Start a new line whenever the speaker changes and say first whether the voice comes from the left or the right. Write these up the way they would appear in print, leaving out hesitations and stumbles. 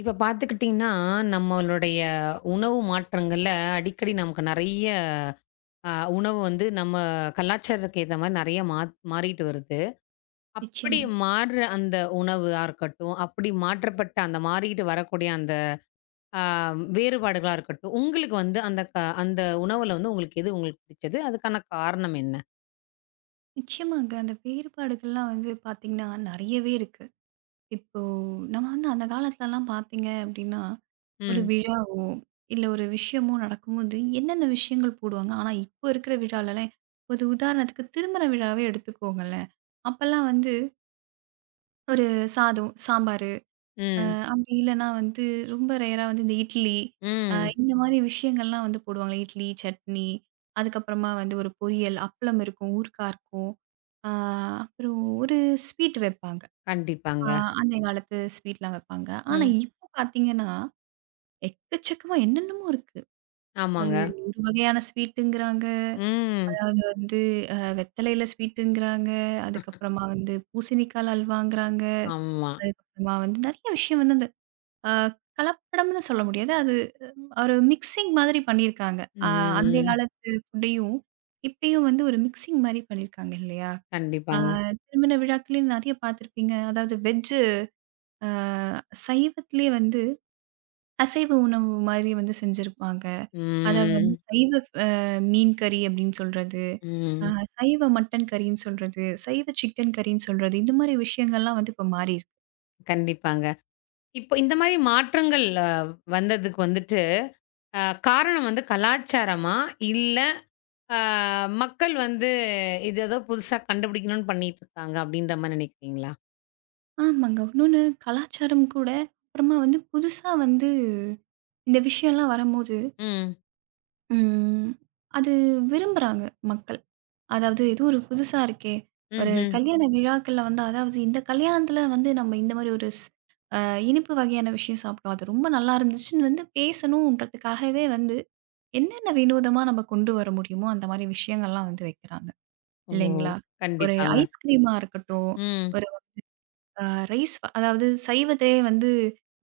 left: இப்ப பார்த்துக்கிட்டிங்கன்னா, நம்மளுடைய உணவு மாற்றங்கள்ல அடிக்கடி நமக்கு நெறைய அ உணவு வந்து நம்ம கலாச்சாரத்துக்கு ஏத்த மாரி நெறைய மாறிட்டு வருது. அப்படி
right: நிச்சயமா.
left: மாறுற அந்த உணவா இருக்கட்டும், அப்படி மாற்றப்பட்ட அந்த மாறிட்டு வரக்கூடிய அந்த அ வேறுபாடுகளா இருக்கட்டும், உங்களுக்கு வந்து அந்த அந்த உணவுல வந்து எது உங்களுக்கு பிடிச்சது? அதுக்கான காரணம் என்ன?
right: நிச்சயமாங்க. அந்த வேறுபாடுகள்லாம் வந்து பார்த்தீங்கன்னா, நெறையவே இருக்கு. இப்போ நம்ம வந்து அந்த காலத்துலலாம் பார்த்தீங்க அப்டின்னா, ஒரு
left: ம்,
right: விழாவோ, இல்ல ஒரு விஷயமோ நடக்கும்போது என்னென்ன விஷயங்கள் போடுவாங்க. ஆனா, இப்போ இருக்கிற விழாலலாம் ஒரு உதாரணத்துக்கு திருமண விழாவே எடுத்துக்கோங்களேன். அப்பலாம் வந்து ஒரு சாதம், சாம்பார் அ
left: ம்,
right: அப்படி இல்லன்னா வந்து ரொம்ப ரேரா வந்து இந்த இட்லி,
left: ம்.
right: இந்த மாரி விஷயங்கள்லாம் வந்து போடுவாங்க. இட்லி, சட்னி, அதுக்கப்புறமா வந்து ஒரு பொரியல், அப்பளம் இருக்கும், ஊறுகாய் இருக்கும். அ அப்புறம் ஒரு ஸ்வீட் வைப்பாங்க. அ
left: கண்டிப்பாங்க.
right: அந்த காலத்து ஸ்வீட்லாம் வைப்பாங்க. ஆனா
left: ம்.
right: இப்போ பார்த்தீங்கன்னா, எக்கச்சக்கமா என்னென்னமோ இருக்கு. அது
left: ஆமாங்க.
right: ஒரு வகையான ஸ்வீட்டுங்கிறாங்க.
left: ம்.
right: அதாவது வந்து வெத்தலையில ஸ்வீட்டுங்கிறாங்க. அதுக்கப்புறமா வந்து பூசணிக்கால அல்வாங்கிறாங்க.
left: ஆமா.
right: அதுக்கப்புறமா வந்து நெறைய விஷயம் வந்து அந்த ஆ கலப்படம்னு சொல்ல முடியாது. அது ஒரு மிக்ஸிங் மாதிரி பண்ணியிருக்காங்க. அ அந்தைய
left: ம்.
right: காலத்து ஃபுட்டையும், இப்பயும் வந்து ஒரு மிக்ஸிங் மாரி பண்ணியிருக்காங்க இல்லையா? ஆ
left: கண்டிப்பாங்க.
right: திருமண விழாக்கள்லயும் நெறைய பார்த்துருப்பீங்க. அதாவது வெஜ்ஜு ஆ சைவத்திலேயே வந்து அசைவ உணவு மாரி வந்து செஞ்சிருப்பாங்க. அத வந்து
left: ம்.
right: சைவ அ மீன் கறி அப்படின்னு சொல்றது, அ
left: ம்.
right: சைவ மட்டன் கறின்னு சொல்றது, சைவ சிக்கன் கறின்னு சொல்றது, இந்த மாரி விஷயங்கள்லாம் வந்து இப்ப மாறியிருக்கு.
left: கண்டிப்பாங்க. இப்போ இந்த மாரி மாற்றங்கள் வந்ததுக்கு வந்துட்டு, அ காரணம் வந்து கலாச்சாரமா? இல்ல அ மக்கள் வந்து இது ஏதோ புதுசா கண்டுபிடிக்கணும்னு பண்ணிட்டு இருக்காங்க அப்படின்ற மாரி நினைக்கிறீங்களா?
right: ஆமாங்க. இன்னொன்னு கலாச்சாரம் கூட அப்புறமா வந்து புதுசா வந்து இந்த விஷயம்லாம் வரும்போது,
left: ம்.
right: ம் அது விரும்புறாங்க மக்கள். அதாவது ஏதோ ஒரு புதுசா இருக்கே! ஒரு
left: ம்ஹ்ம்.
right: கல்யாண விழாக்கள்ல வந்து அதாவது இந்த கல்யாணத்துல வந்து நம்ம இந்த மாரி ஒரு ஸ் அ இனிப்பு வகையான விஷயம் சாப்பிட்டோம். அது ரொம்ப நல்லா இருந்துச்சுன்னு வந்து பேசணுன்றதுக்காகவே வந்து என்னென்ன வினோதமா நம்ம கொண்டு வர முடியுமோ, அந்த மாரி விஷயங்கள்லாம் வந்து வைக்கிறாங்க.
left: ஓ!
right: இல்லைங்களா? ஒரு
left: கண்டிப்பாங்க.
right: ஐஸ்கிரீமா இருக்கட்டும்.
left: ம்.
right: ஒரு ஆ ரைஸ் அதாவது சைவத்திலேயே வந்து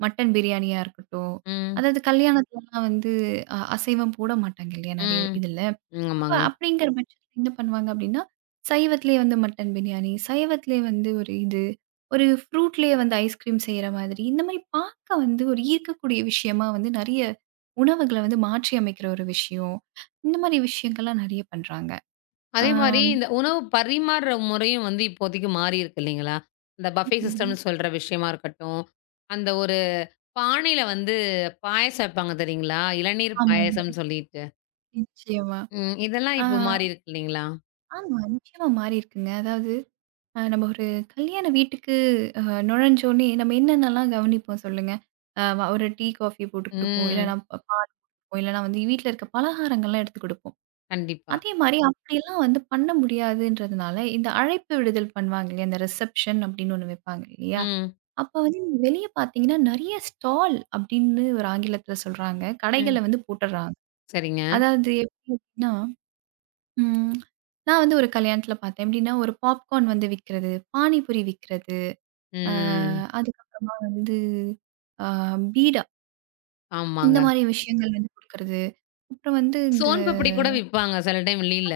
right: மட்டன் பிரியாணியா இருக்கட்டும்.
left: ம்.
right: அதாவது கல்யாணத்துலலாம் வந்து அசைவம் போட மாட்டாங்க இல்லையா? நெறைய
left: ம்.
right: இதுல.
left: ம்,
right: அப்ப
left: ஆமாங்க.
right: அப்படிங்கிற பட்சத்துல என்ன பண்ணுவாங்க அப்படின்னா, சைவத்திலேயே வந்து மட்டன் பிரியாணி, சைவத்திலேயே வந்து ஒரு இது, ஒரு ஃப்ரூட்லேயே வந்து ஐஸ்கிரீம் செய்ற மாதிரி, இந்த மாரி பார்க்க வந்து ஒரு ஈர்க்கக்கூடிய விஷயமா வந்து நெறைய உணவுகள வந்து மாற்றி அமைக்கிற ஒரு விஷயம். இந்த மாரி விஷயங்கள்லாம் நெறைய பண்றாங்க.
left: அதே மாரி
right: ஆம்.
left: இந்த உணவு பரிமாறுற முறையும் வந்து இப்போதைக்கு மாறியிருக்கு இல்லைங்களா? இந்த பஃபே
right: ஆமாங்க.
left: சிஸ்டம்னு சொல்ற விஷயமா இருக்கட்டும், அந்த ஒரு பானையில வந்து பாயாசம் வைப்பாங்க தெரியுங்களா? இளநீர்
right: ஆமாங்க.
left: பாயாசம்ன்னு சொல்லிட்டு.
right: நிச்சயமா.
left: ம். இதெல்லாம்
right: ஆ
left: இப்போ மாறி இருக்கு இல்லைங்களா?
right: ஆமா நிச்சயமா மாறியிருக்குங்க. அதாவது நம்ம ஒரு கல்யாண வீட்டுக்கு அ நுழைஞ்சோனே நம்ம என்னென்னலாம் கவனிப்போம் சொல்லுங்க? அ வ ஒரு டீ, காஃபி போட்டு குடுப்போம்.
left: ம்.
right: இல்லன்னா பால் குடுப்போம். இல்லன்னா வந்து வீட்ல இருக்க பலகாரங்கள்லாம் எடுத்து குடுப்போம்.
left: கண்டிப்பா.
right: அதே மாரி அப்படிலாம் வந்து பண்ண முடியாதுன்றதுனால, இந்த அழைப்பு விடுதல் பண்ணுவாங்க இல்லையா? இந்த ரிசப்ஷன் அப்படின்னு ஒண்ணு வைப்பாங்க இல்லையா?
left: ம்.
right: அப்ப வந்து நீங்க வெளிய பார்த்தீங்கன்னா, நெறைய ஸ்டால் அப்படின்னு ஒரு ஆங்கிலத்தில சொல்றாங்க.
left: ம்.
right: கடைகள வந்து போட்டுடுறாங்க.
left: சரிங்க.
right: அதாவது எப்படின்னா, ம் நான் வந்து ஒரு கல்யாணத்தில பார்த்தேன். எப்படின்னா, ஒரு பாப்கார்ன் வந்து விக்கிறது, பானிபூரி விக்கிறது. அ
left: ம்.
right: அதுக்கப்புறமா வந்து அ பீடா, இந்த
left: ஆமாங்க.
right: மாரி விஷயங்கள் வந்து குடுக்கறது. அப்புறம் வந்து இந்த
left: சோன் பப்படி கூட விப்பாங்க சில டைம் வெளில.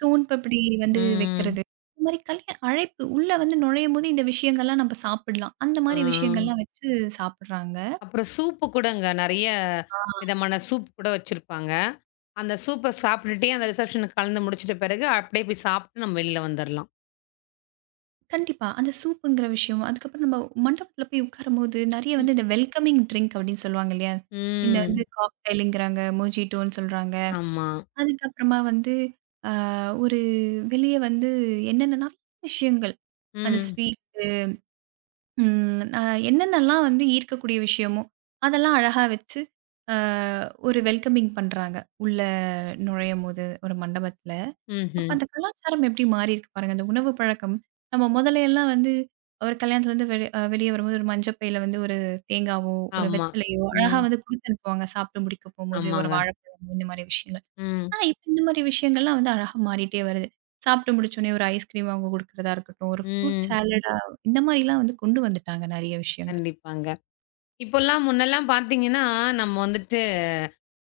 right: சோன் பப்படி வந்து
left: ம்.
right: வைக்கிறது. இந்த மாரி அழைப்பு உள்ள வந்து நுழையும்போது இந்த விஷயங்கள்லாம் நம்ம சாப்பிடலாம். அந்த
left: ஆ.
right: மாரி விஷயங்கள்லாம் வச்சு சாப்பிடுறாங்க.
left: அப்புறம் சூப்பு கூடங்க. நெறைய
right: ஆ.
left: விதமான சூப் கூட வச்சிருப்பாங்க. அந்த சூப்ப சாப்பிட்டுட்டே அந்த ரிசப்ஷனுக்கு கலந்து முடிச்சுட்ட பிறகு, அப்படியே போய் சாப்பிட்டு நம்ம வெளில வந்துரலாம்.
right: கண்டிப்பா. அந்த சூப்புங்கிற விஷயம், அதுக்கப்புறம் நம்ம மண்டபத்தில போய் உட்காரும்போது நெறைய வந்து இந்த வெல்கமிங் ட்ரிங்க் அப்படின்னு சொல்லுவாங்க இல்லையா? இந்த வந்து
left: ம்.
right: காக்டெயிலுங்கிறாங்க, மோஜிட்டோன்னு சொல்றாங்க.
left: ஆமா.
right: அதுக்கப்புறமா வந்து ஒரு வெளிய வந்து என்னென்ன நெறைய விஷயங்கள். அந்த
left: ம்.
right: ஸ்வீட்டு, ம் அ என்னென்னலாம் வந்து ஈர்க்கக்கூடிய விஷயமோ, அதெல்லாம் அழகா வச்சு, அ ஒரு வெல்கமிங் பண்றாங்க. உள்ள நுழையும்போது ஒரு மண்டபத்துல. அப்ப
left: ம்ஹ்ம்.
right: அந்த கலாச்சாரம் எப்படி மாறியிருக்கு பாருங்க. அந்த உணவு பழக்கம். நம்ம முதலையெல்லாம் வந்து ஒரு கல்யாணத்துல வந்து வெளிய வரும்போது ஒரு மஞ்ச பையில வந்து ஒரு தேங்காவோ, ஒரு
left: ஆமா.
right: வெத்தலையோ அழகா
left: ம்.
right: வந்து குடுத்து அனுப்புவாங்க. சாப்பிட்டு முடிக்க போம்போது ஒரு
left: ஆமாங்க.
right: வாழைப்பழமோ இந்த மாரி விஷயங்கள்.
left: ம்.
right: ஆனா, இப்ப இந்த மாரி விஷயங்கள்லாம் வந்து அழகா மாறிட்டே வருது. சாப்பிட்டு முடிச்சோனே ஒரு ஐஸ்கிரீம் வாங்கி குடுக்கிறதா இருக்கட்டும், ஒரு ஃப்ரூட்
left: ம்.
right: சாலடா இந்த மாரிலாம் வந்து கொண்டு வந்துட்டாங்க நெறைய விஷயங்கள்.
left: கண்டிப்பாங்க. இப்போலாம் முன்னெல்லாம் பார்த்தீங்கன்னா, நம்ம வந்துட்டு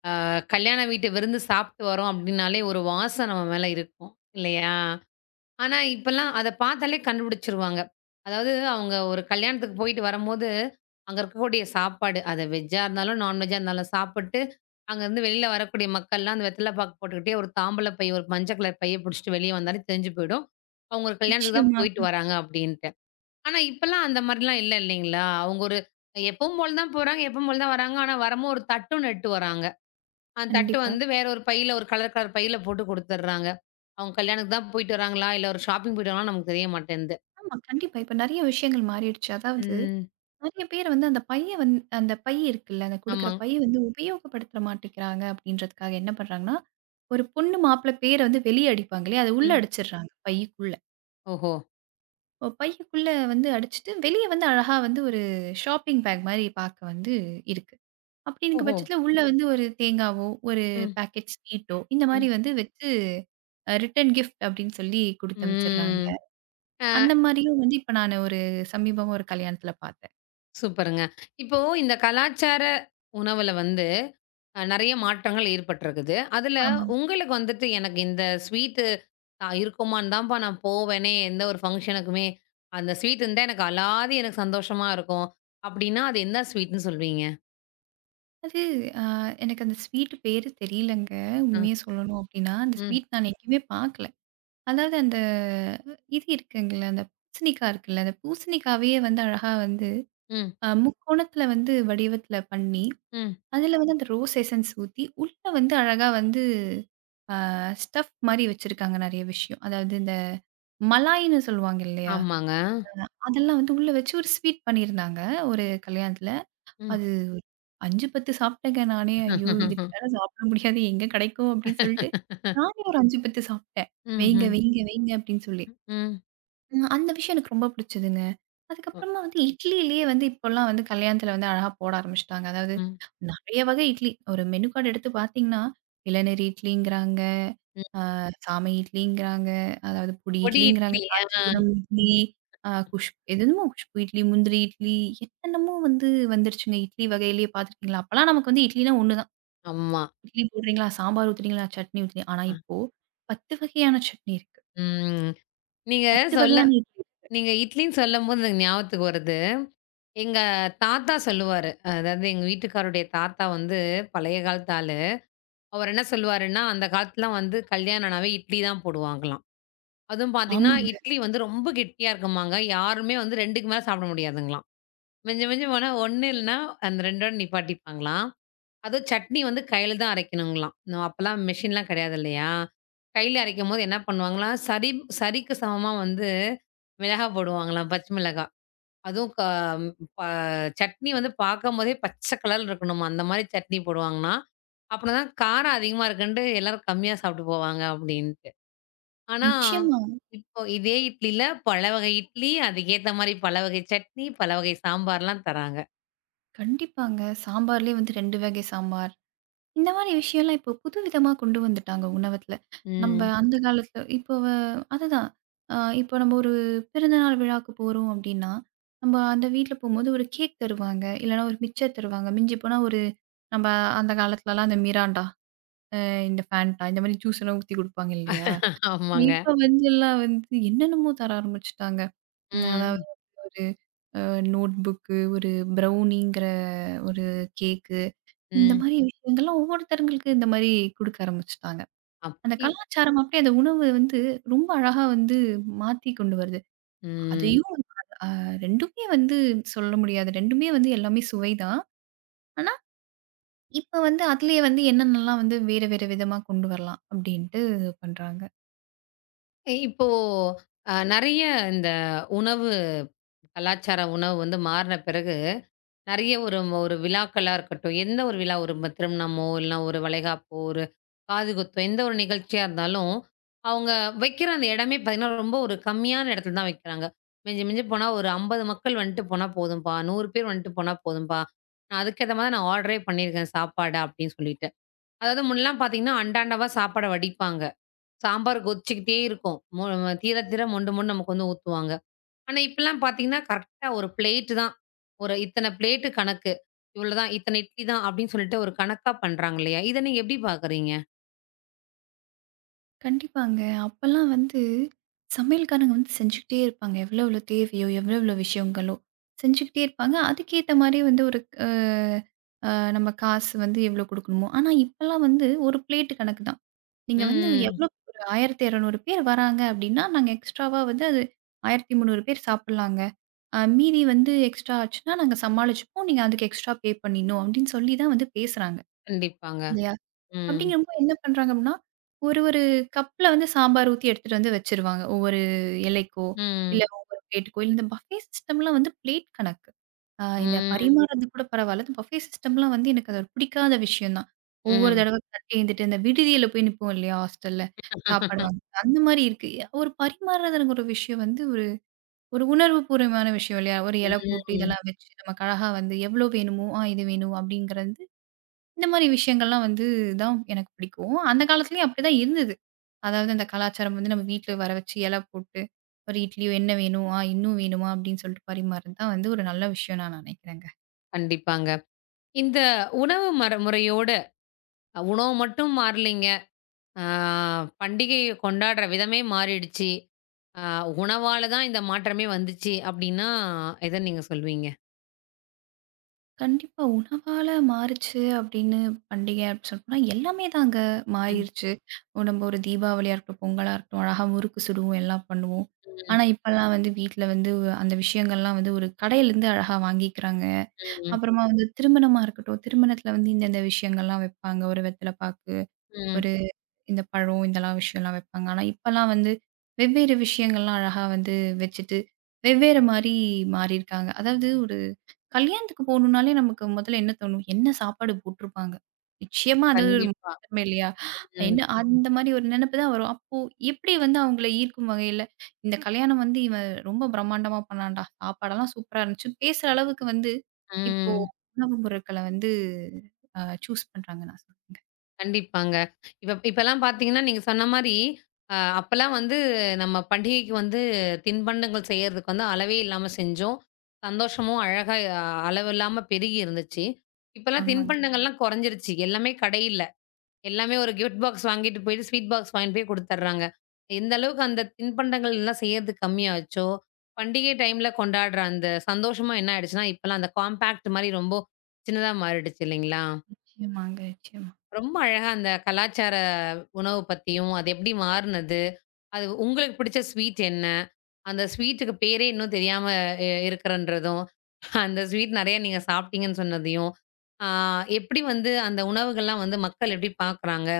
left: கல்யாண வீட்டு விருந்து சாப்பிட்டு வரோம் அப்டின்னாலே ஒரு வாசம் நம்ம மேல இருக்கும். இல்லையா? ஆனா இப்பலாம் அத பார்த்தாலே கண்டுபிடிச்சுருவாங்க. அதாவது அவங்க ஒரு கல்யாணத்துக்கு போயிட்டு வரும்போது, அங்க இருக்கக்கூடிய சாப்பாடு, அது வெஜ்ஜா இருந்தாலும், நான்வெஜ்ஜா இருந்தாலும் சாப்பிட்டு, அங்கருந்து வெளில வரக்கூடிய மக்கள்லாம் அந்த வெத்தல பாக்கு போட்டுக்கிட்டே ஒரு தாம்பூல பை, ஒரு மஞ்ச கலர் பைய புடிச்சுட்டு வெளிய வந்தாலே தெரிஞ்சு போயிடும். அவங்க ஒரு கல்யாணத்துக்கு தான்
right: நிச்சயமா.
left: போயிட்டு வராங்க அப்டின்ட்டு. ஆனா, இப்பலாம் அந்த மாரிலாம் இல்லைங்களா? அவங்க ஒரு எப்பவும் போல தான் போறாங்க, எப்பவும் போல தான் வராங்க. ஆனா, வரமோ ஒரு தட்டுன்னு எடுத்துட்டு வராங்க. அந்த தட்டு
right: கண்டிப்பா.
left: வந்து வேற ஒரு பையில ஒரு கலர் கலர் பையில போட்டு குடுத்துடுறாங்க. அவங்க கல்யாணத்துக்கு தான் போயிட்டு வராங்களா? இல்ல ஒரு ஷாப்பிங் போயிட்டு வராங்களான்னு நமக்கு தெரிய மாட்டேன்து.
right: ஆமா, கண்டிப்பா. இப்ப நெறைய விஷயங்கள் மாறிடுச்சு. அதாவது
left: ம்.
right: நெறைய பேர் வந்து அந்த பைய வந்து அந்த பை இருக்குல்ல, அந்த குடுக்குற
left: ஆமாங்க.
right: பை வந்து உபயோகப்படுத்த மாட்டேங்கிறாங்க அப்படின்றதுக்காக என்ன பண்றாங்கன்னா, ஒரு பொண்ணு மாப்பிள பேர வந்து வெளிய அடிப்பாங்க இல்லையா? அத உள்ள
left: ம்.
right: அடிச்சிடுறாங்க பைக்குள்ள.
left: ஓஹோ!
right: பைக்குள்ள வந்து அடிச்சுட்டு வெளிய வந்து அழகா வந்து ஒரு ஷாப்பிங் பேக் மாரி பாக்க வந்து இருக்கு. அப்டிங்கிற
left: ஓஹோ!
right: பட்சத்தில உள்ள வந்து ஒரு தேங்காவோ, ஒரு
left: ம்.
right: பேக்கெட் ஸ்வீட்டோ, இந்த
left: ம்.
right: மாரி வந்து வச்சு ரிட்டர்ன் கிஃப்ட் அப்டின்னு சொல்லி குடுத்தமிச்சுடுறாங்க.
left: ம். ஆ
right: அந்த மாரியும் வந்து இப்ப நானு ஒரு சமீபமா ஒரு கல்யாணத்தில பார்த்தேன்.
left: சூப்பருங்க. இப்போ இந்த கலாச்சார உணவுல வந்து நெறைய மாற்றங்கள் ஏற்பட்டிருக்குது. அதுல
right: ஆமாங்க.
left: உங்களுக்கு வந்துட்டு எனக்கு இந்த ஸ்வீட்டு நான் இருக்குமான்னு தான்ப்பா நான் போவேனே, எந்த ஒரு ஃபங்ஷனுக்குமே. அந்த ஸ்வீட் இருந்தா எனக்கு அலாதி எனக்கு சந்தோஷமா இருக்கும். அப்டின்னா, அது என்ன ஸ்வீட்ன்னு சொல்வீங்க?
right: அது அ எனக்கு அந்த ஸ்வீட் பேரு தெரியலங்க.
left: அ,
right: உண்மைய சொல்லணும் அப்டின்னா, அந்த
left: ம்,
right: ஸ்வீட் நான் எங்கேயுமே பார்க்கல. அதாவது அந்த இது இருக்குங்கல்ல, அந்த பூசணிக்கா இருக்குல்ல, அந்த பூசணிக்காவே வந்து அழகா வந்து
left: ம்,
right: முக்கோணத்தில வந்து வடிவத்தில பண்ணி,
left: ம்.
right: அதில வந்து அந்த ரோஸ் எசன்ஸ் ஊத்தி, உள்ள வந்து அழகா வந்து ஸ்டஃப் மாரி வச்சிருக்காங்க நெறைய விஷயம். அதாவது இந்த மலாய்ன்னு சொல்லுவாங்க இல்லையா?
left: ஆமாங்க.
right: ஆமா. அதெல்லாம் வந்து உள்ள வச்சு ஒரு ஸ்வீட் பண்ணியிருந்தாங்க, ஒரு கல்யாணத்துல.
left: ம்.
right: அது 5, 10 சாப்பிட்டேங்க நானே. ஐயோ! இதுக்கு மேல சாப்பிட முடியாது. எங்க கெடைக்கும் அப்படின்னு சொல்லிட்டு, நானே ஒரு 5, 10 சாப்பிட்டேன். வைங்க,
left: ம்ஹ்ம்.
right: வைங்க, வைங்க அப்படின்னு சொல்லி.
left: ம்.
right: அந்த விஷயம் எனக்கு ரொம்ப புடிச்சதுங்க.
left: ஒ
right: அதுக்கப்புறமா வந்து இட்லியிலேயே வந்து இப்போலாம் வந்து கல்யாணத்துல வந்து அழகா போட ஆரம்பிச்சுட்டாங்க. அதாவது
left: ம்.
right: நெறைய வகை இட்லி. ஒரு மெனு கார்ட் எடுத்து பார்த்தீங்கன்னா, இளநீர் இட்லிங்கிறாங்க.
left: ம்.
right: சாமை இட்லிங்கிறாங்க. அதாவது பொடி
left: பொடி
right: இட்லிங்கிறாங்க,
left: இட்லி. ஆ.
right: காஞ்சிபுரம் இட்லி, அ குஷ் எதென்னமோ குஷ்பு இட்லி, முந்திரி இட்லி என்னென்னமோ வந்து வந்துருச்சுங்க. இட்லி வகையிலேயே பார்த்துருக்கீங்களா? அப்பலாம் நமக்கு வந்து இட்லினா ஒண்ணு தான்.
left: ஆமா.
right: இட்லி போடுறீங்களா? சாம்பார் ஊத்துறீங்களா? சட்னி ஊத்துறீங்க. ஆனா
left: அ.
right: இப்போ 10 வகையான சட்னி இருக்கு.
left: ம். நீங்க
right: 10
left: சொல்ல
right: வகையான இட்லி.
left: நீங்க இட்லின்னு சொல்லம்போது எனக்கு ஞாபகத்துக்கு வருது. எங்க தாத்தா சொல்லுவாரு. அதாவது எங்க வீட்டுக்காரருடைய தாத்தா வந்து பழைய காலத்து ஆளு. அவர் என்ன சொல்லுவாருன்னா, அந்த காலத்துலலாம் வந்து கல்யாணம்னாவே இட்லி தான் போடுவாங்களாம். அதுவும் பார்த்தீங்கன்னா,
right: ஆமாங்க.
left: இட்லி வந்து ரொம்ப கெட்டியா இருக்குமாங்க. யாருமே வந்து 2க்கு மேல சாப்பிட முடியாதுங்களாம். மிஞ்சு மிஞ்சு போனா 1 இல்லன்னா, அந்த 2டோட நிப்பாட்டிப்பாங்களாம். அதுவும் சட்னி வந்து கையில தான் அரைக்கணுங்களாம். நம்ம அப்பலாம் மிஷின்லாம் கிடையாது இல்லையா? கையில அரைக்கும்போது என்ன பண்ணுவாங்களாம், சரிக்கு சமமா வந்து மிளகா போடுவாங்களாம், பச்சை மிளகா. அதுவும் கா ப சட்னி வந்து பார்க்கும்போதே பச்சை கலர்ல இருக்கணுமா, அந்த மாரி சட்னி போடுவாங்கன்னா, அப்பனா தான் காரம் அதிகமா இருக்குன்ட்டு எல்லாரும் கம்மியா சாப்பிட்டு போவாங்க அப்டின்ட்டு. ஆனா,
right: நிச்சயமா.
left: இப்போ இதே இட்லில பல வகை இட்லி, அதுக்கேத்த மாரி பல வகை சட்னி, பல வகை சாம்பார்லாம் தராங்க.
right: கண்டிப்பாங்க. சாம்பார்லேயே வந்து 2 வகை சாம்பார். இந்த மாரி விஷயம்லாம் இப்போ புதுவிதமா கொண்டு வந்துட்டாங்க உணவகத்துல. நம்ப
left: ம்.
right: அந்த காலத்துல இப்போ வ அதுதான். இப்போ நம்ம ஒரு பிறந்தநாள் விழாக்கு போறோம் அப்டின்னா, நம்ம அந்த வீட்ல போம்போது ஒரு கேக் தருவாங்க. இல்லன்னா ஒரு மிக்சர் தருவாங்க. மிஞ்சி போனா நம்ப அந்த காலத்துலலாம் அந்த மிராண்டா, இந்த ஃபேண்டா இந்த மாரி ஜூஸ் எல்லாம் ஊத்தி குடுப்பாங்க இல்லையா?
left: ஆமாங்க.
right: இப்ப வந்து எல்லாம் வந்து என்னென்னமோ தர ஆரம்பிச்சுட்டாங்க. அதாவது
left: ம்.
right: ஒரு அ நோட் புக்கு, ஒரு ப்ரௌனிங்கிற ஒரு கேக்கு. இந்த
left: ம்.
right: மாரி விஷயங்கள்லாம் ஒவ்வொருத்தங்களுக்கு இந்த மாரி குடுக்க ஆரம்பிச்சுட்டாங்க.
left: ஆமா.
right: அந்த
left: இப்
right: கலாச்சாரம் அப்படியே அந்த உணவு வந்து ரொம்ப அழகா வந்து மாத்தி கொண்டு வருது.
left: ம்.
right: அதையும் அ 2மே வந்து சொல்ல முடியாது. 2மே வந்து எல்லாமே சுவைதான். ஆனா, இப்ப வந்து அதிலயே வந்து என்னென்னலாம் வந்து வேற வேற விதமா கொண்டு வரலாம் அப்படின்ட்டு பண்றாங்க.
left: இப்போ நெறைய இந்த உணவு கலாச்சார உணவு வந்து மாறுன பிறகு நெறைய ஒரு ஒரு விழாக்களா இருக்கட்டும், எந்த ஒரு விழா ஒரு திருமணமோ, இல்லனா ஒரு வளைகாப்போ, ஒரு காதுகுத்தோ, எந்த ஒரு நிகழ்ச்சியா இருந்தாலும், அவங்க வைக்கிற அந்த இடமே பார்த்தீங்கன்னா, ரொம்ப ஒரு கம்மியான இடத்துல தான் வைக்கிறாங்க. மிஞ்சி மிஞ்சி போனா ஒரு 50 மக்கள் வந்துட்டு போனா போதும்பா, 100 பேர் வந்துட்டு போனா போதும்பா. அதுக்கேத்த மாரி நான் ஆர்டரே பண்ணியிருக்கேன் சாப்பாடு அப்படின்னு சொல்லிட்டு. அதாவது முன்னலாம் பார்த்தீங்கன்னா, அண்டாண்டவா சாப்பாட வடிப்பாங்க. சாம்பார் கொதிச்சுக்கிட்டே இருக்கும். தீர தீர மொண்டு மொண்டு நமக்கு வந்து ஊத்துவாங்க. ஆனா, இப்பலாம் பார்த்தீங்கன்னா, கரெக்ட்டா ஒரு பிளேட்டு தான். ஒரு இத்தன பிளேட்டு கணக்கு. இவ்வளோதான், இத்தன இட்லி தான் அப்படின்னு சொல்லிட்டு ஒரு கணக்கா பண்றாங்க இல்லையா? இத நீங்க எப்படி பார்க்குறீங்க?
right: கண்டிப்பாங்க. அப்பல்லாம் வந்து சமையல்காரங்க வந்து செஞ்சுக்கிட்டே இருப்பாங்க. எவ்வளோ எவ்வளோ தேவையோ, எவ்வளோ எவ்வளோ விஷயங்களோ செஞ்சுக்கிட்டே இருப்பாங்க. அதுக்கேத்த மாரி வந்து ஒரு அ அ நம்ம காசு வந்து எவ்வளோ குடுக்கணுமோ! ஆனா, இப்பல்லாம் வந்து ஒரு பிளேட் கணக்கு தான். நீங்க வந்து
left: ம்.
right: எவ்வளோ ஒரு 1,200 பேர் வராங்க அப்டின்னா, நாங்க எக்ஸ்ட்ராவா வந்து அது 1,300 பேர் சாப்பிடலாங்க. மீதி வந்து எக்ஸ்ட்ரா ஆச்சுன்னா, நாங்க சமாளிச்சுப்போம். நீங்க அதுக்கு எக்ஸ்ட்ரா பே பண்ணிடணும் அப்டின்னு சொல்லி தான் வந்து பேசுறாங்க.
left: கண்டிப்பாங்க.
right: இல்லயா?
left: ம்.
right: அப்படிங்கிறப்போ என்ன பண்றாங்க அப்படின்னா, ஒரு ஒரு கப்ல வந்து சாம்பார் ஊத்தி எடுத்துட்டு வந்து வச்சுருவாங்க. ஒவ்வொரு இலைக்கோ,
left: ம்.
right: இல்ல ஒவ்வொரு பிளேட்டுக்கோ, இல்ல இந்த பஃபே சிஸ்டம்லாம் வந்து பிளேட் கணக்கு. இந்த
left: ம்.
right: பரிமாறுறது கூட பரவால்ல. இந்த பஃபே சிஸ்டம்லாம் வந்து எனக்கு அது ஒரு பிடிக்காத விஷயம் தான். ஒவ்வொரு
left: ம்.
right: தடவ தட்டி எழுந்துட்டு இந்த விடுதியில போய் நிப்போம் இல்லையா? ஹாஸ்டல்ல சாப்பாடு வாங்க. அந்த மாரி இருக்கு. ஒரு பரிமாறுறது எனக்கு ஒரு விஷயம் வந்து ஒரு ஒரு உணர்வு பூர்வமான விஷயம் இல்லையா? ஒரு இலை போட்டு
left: ம்.
right: இதெல்லாம் வச்சு நமக்கு அழகா வந்து எவ்வளோ வேணுமோ, ஆ இது வேணும் அப்படிங்கிறது இந்த மாரி விஷயங்கள்லாம் வந்து தான் எனக்கு பிடிக்கும். அந்த காலத்துலயும் அப்படிதான் இருந்தது. அதாவது அந்த கலாச்சாரம் வந்து நம்ம வீட்ல வர வச்சு இல போட்டு, ஒரு இட்லியோ என்ன வேணும்? ஆ இன்னும் வேணுமா? அப்படின்னு சொல்லிட்டு பரிமாறது தான் வந்து ஒரு நல்ல விஷயம் நான் நினைக்கிறேங்க.
left: கண்டிப்பாங்க. இந்த உணவு மர முறையோட உணவு மட்டும் மாறலைங்க. ஆ பண்டிகைய கொண்டாடுற விதமே மாறிடுச்சு. ஆ உணவால தான் இந்த மாற்றமே வந்துச்சு அப்படின்னா, எத நீங்க சொல்வீங்க?
right: கண்டிப்பா உணவால மாறுச்சு அப்படின்னு பண்டிகை அப்படின்னு சொல்லப்போனா எல்லாமே தாங்க
left: ம்.
right: மாறிருச்சு. நம்ம ஒரு தீபாவளியா இருக்கட்டும், பொங்கலா இருக்கட்டும், அழகா முறுக்கு சுடுவோம், எல்லாம் பண்ணுவோம்.
left: ம்.
right: ஆனா இப்பல்லாம் வந்து வீட்ல வந்து அந்த விஷயங்கள்லாம் வந்து ஒரு கடையிலேருந்து அழகா வாங்கிக்கிறாங்க.
left: ம்.
right: அப்புறமா வந்து திருமணமா இருக்கட்டும். திருமணத்தில வந்து இந்த இந்த விஷயங்கள்லாம் வைப்பாங்க. ஒரு வெத்தல பாக்கு,
left: ம்.
right: ஒரு இந்த பழம் இதெல்லாம் விஷயம்லாம் வைப்பாங்க. ஆனா, இப்பலாம் வந்து வெவ்வேறு விஷயங்கள்லாம் அழகா வந்து வச்சுட்டு, வெவ்வேறு மாரி மாறியிருக்காங்க. அதாவது ஒரு கல்யாணத்துக்கு போணும்னாலே நமக்கு முதல்ல என்ன தோணும்? என்ன சாப்பாடு போட்டுருப்பாங்க? நிச்சயமா அது ஒரு
left: கண்டிப்பா.
right: திறமை இல்லையா?
left: ம்.
right: என்ன அந்த மாரி ஒரு நெனப்பு தான் வரும். அப்போ எப்படி வந்து அவங்கள ஈர்க்கும் வகையில, இந்த கல்யாணம் வந்து இவன் ரொம்ப பிரம்மாண்டமா பண்ணான்டா, சாப்பாடெல்லாம் சூப்பரா இருந்துச்சு, பேசுற அளவுக்கு வந்து இப்போ
left: ம்.
right: உணவு பொருட்கள வந்து சூஸ் பண்றாங்க நான் சொல்லுவேங்க.
left: கண்டிப்பாங்க. இப்ப இப்பலாம் பார்த்தீங்கன்னா, நீங்க சொன்ன மாரி, அப்பலாம் வந்து நம்ம பண்டிகைக்கு வந்து தின்பண்டங்கள் செய்யறதுக்கு வந்து அளவே இல்லாம செஞ்சோம். சந்தோஷமும் அழகா அளவில்லாம பெருகி இருந்துச்சு. இப்பலாம்
right: ஆமாங்க.
left: தின்பண்டங்கள்லாம் குறைஞ்சிருச்சு. எல்லாமே கடையில. எல்லாமே ஒரு கிஃப்ட் பாக்ஸ் வாங்கிட்டு போயிட்டு, ஸ்வீட் பாக்ஸ் வாங்கிட்டு போய் குடுத்துர்றாங்க. எந்த அளவுக்கு அந்த தின்பண்டங்கள் எல்லாம் செய்யறது கம்மியாச்சோ, பண்டிகை டைம்ல கொண்டாடுற அந்த சந்தோஷமும் என்ன ஆயிடுச்சுன்னா, இப்பலாம் அந்த காம்பேக்ட் மாரி ரொம்ப சின்னதா மாறிடுச்சு இல்லைங்களா?
right: நிச்சயமாங்க, நிச்சயமா.
left: ரொம்ப அழகா அந்த கலாச்சார உணவு பத்தியும், அது எப்படி மாறுனது? அது உங்களுக்கு பிடிச்ச ஸ்வீட் என்ன? அந்த ஸ்வீட்டுக்கு பேரே இன்னும் தெரியாம இருக்கிறன்றதும், அந்த ஸ்வீட் நெறைய நீங்க சாப்பிட்டீங்கன்னு சொன்னதையும், ஆ எப்படி வந்து அந்த உணவுகள்லாம் வந்து மக்கள் எப்படி பார்க்குறாங்க?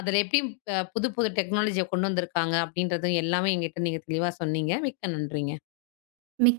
left: அதில எப்படி புது புது டெக்னாலஜிய கொண்டு வந்திருக்காங்க? அப்படின்றதும் எல்லாமே என்கிட்ட நீங்க தெளிவா சொன்னீங்க. மிக்க நன்றி.
right: மிக்க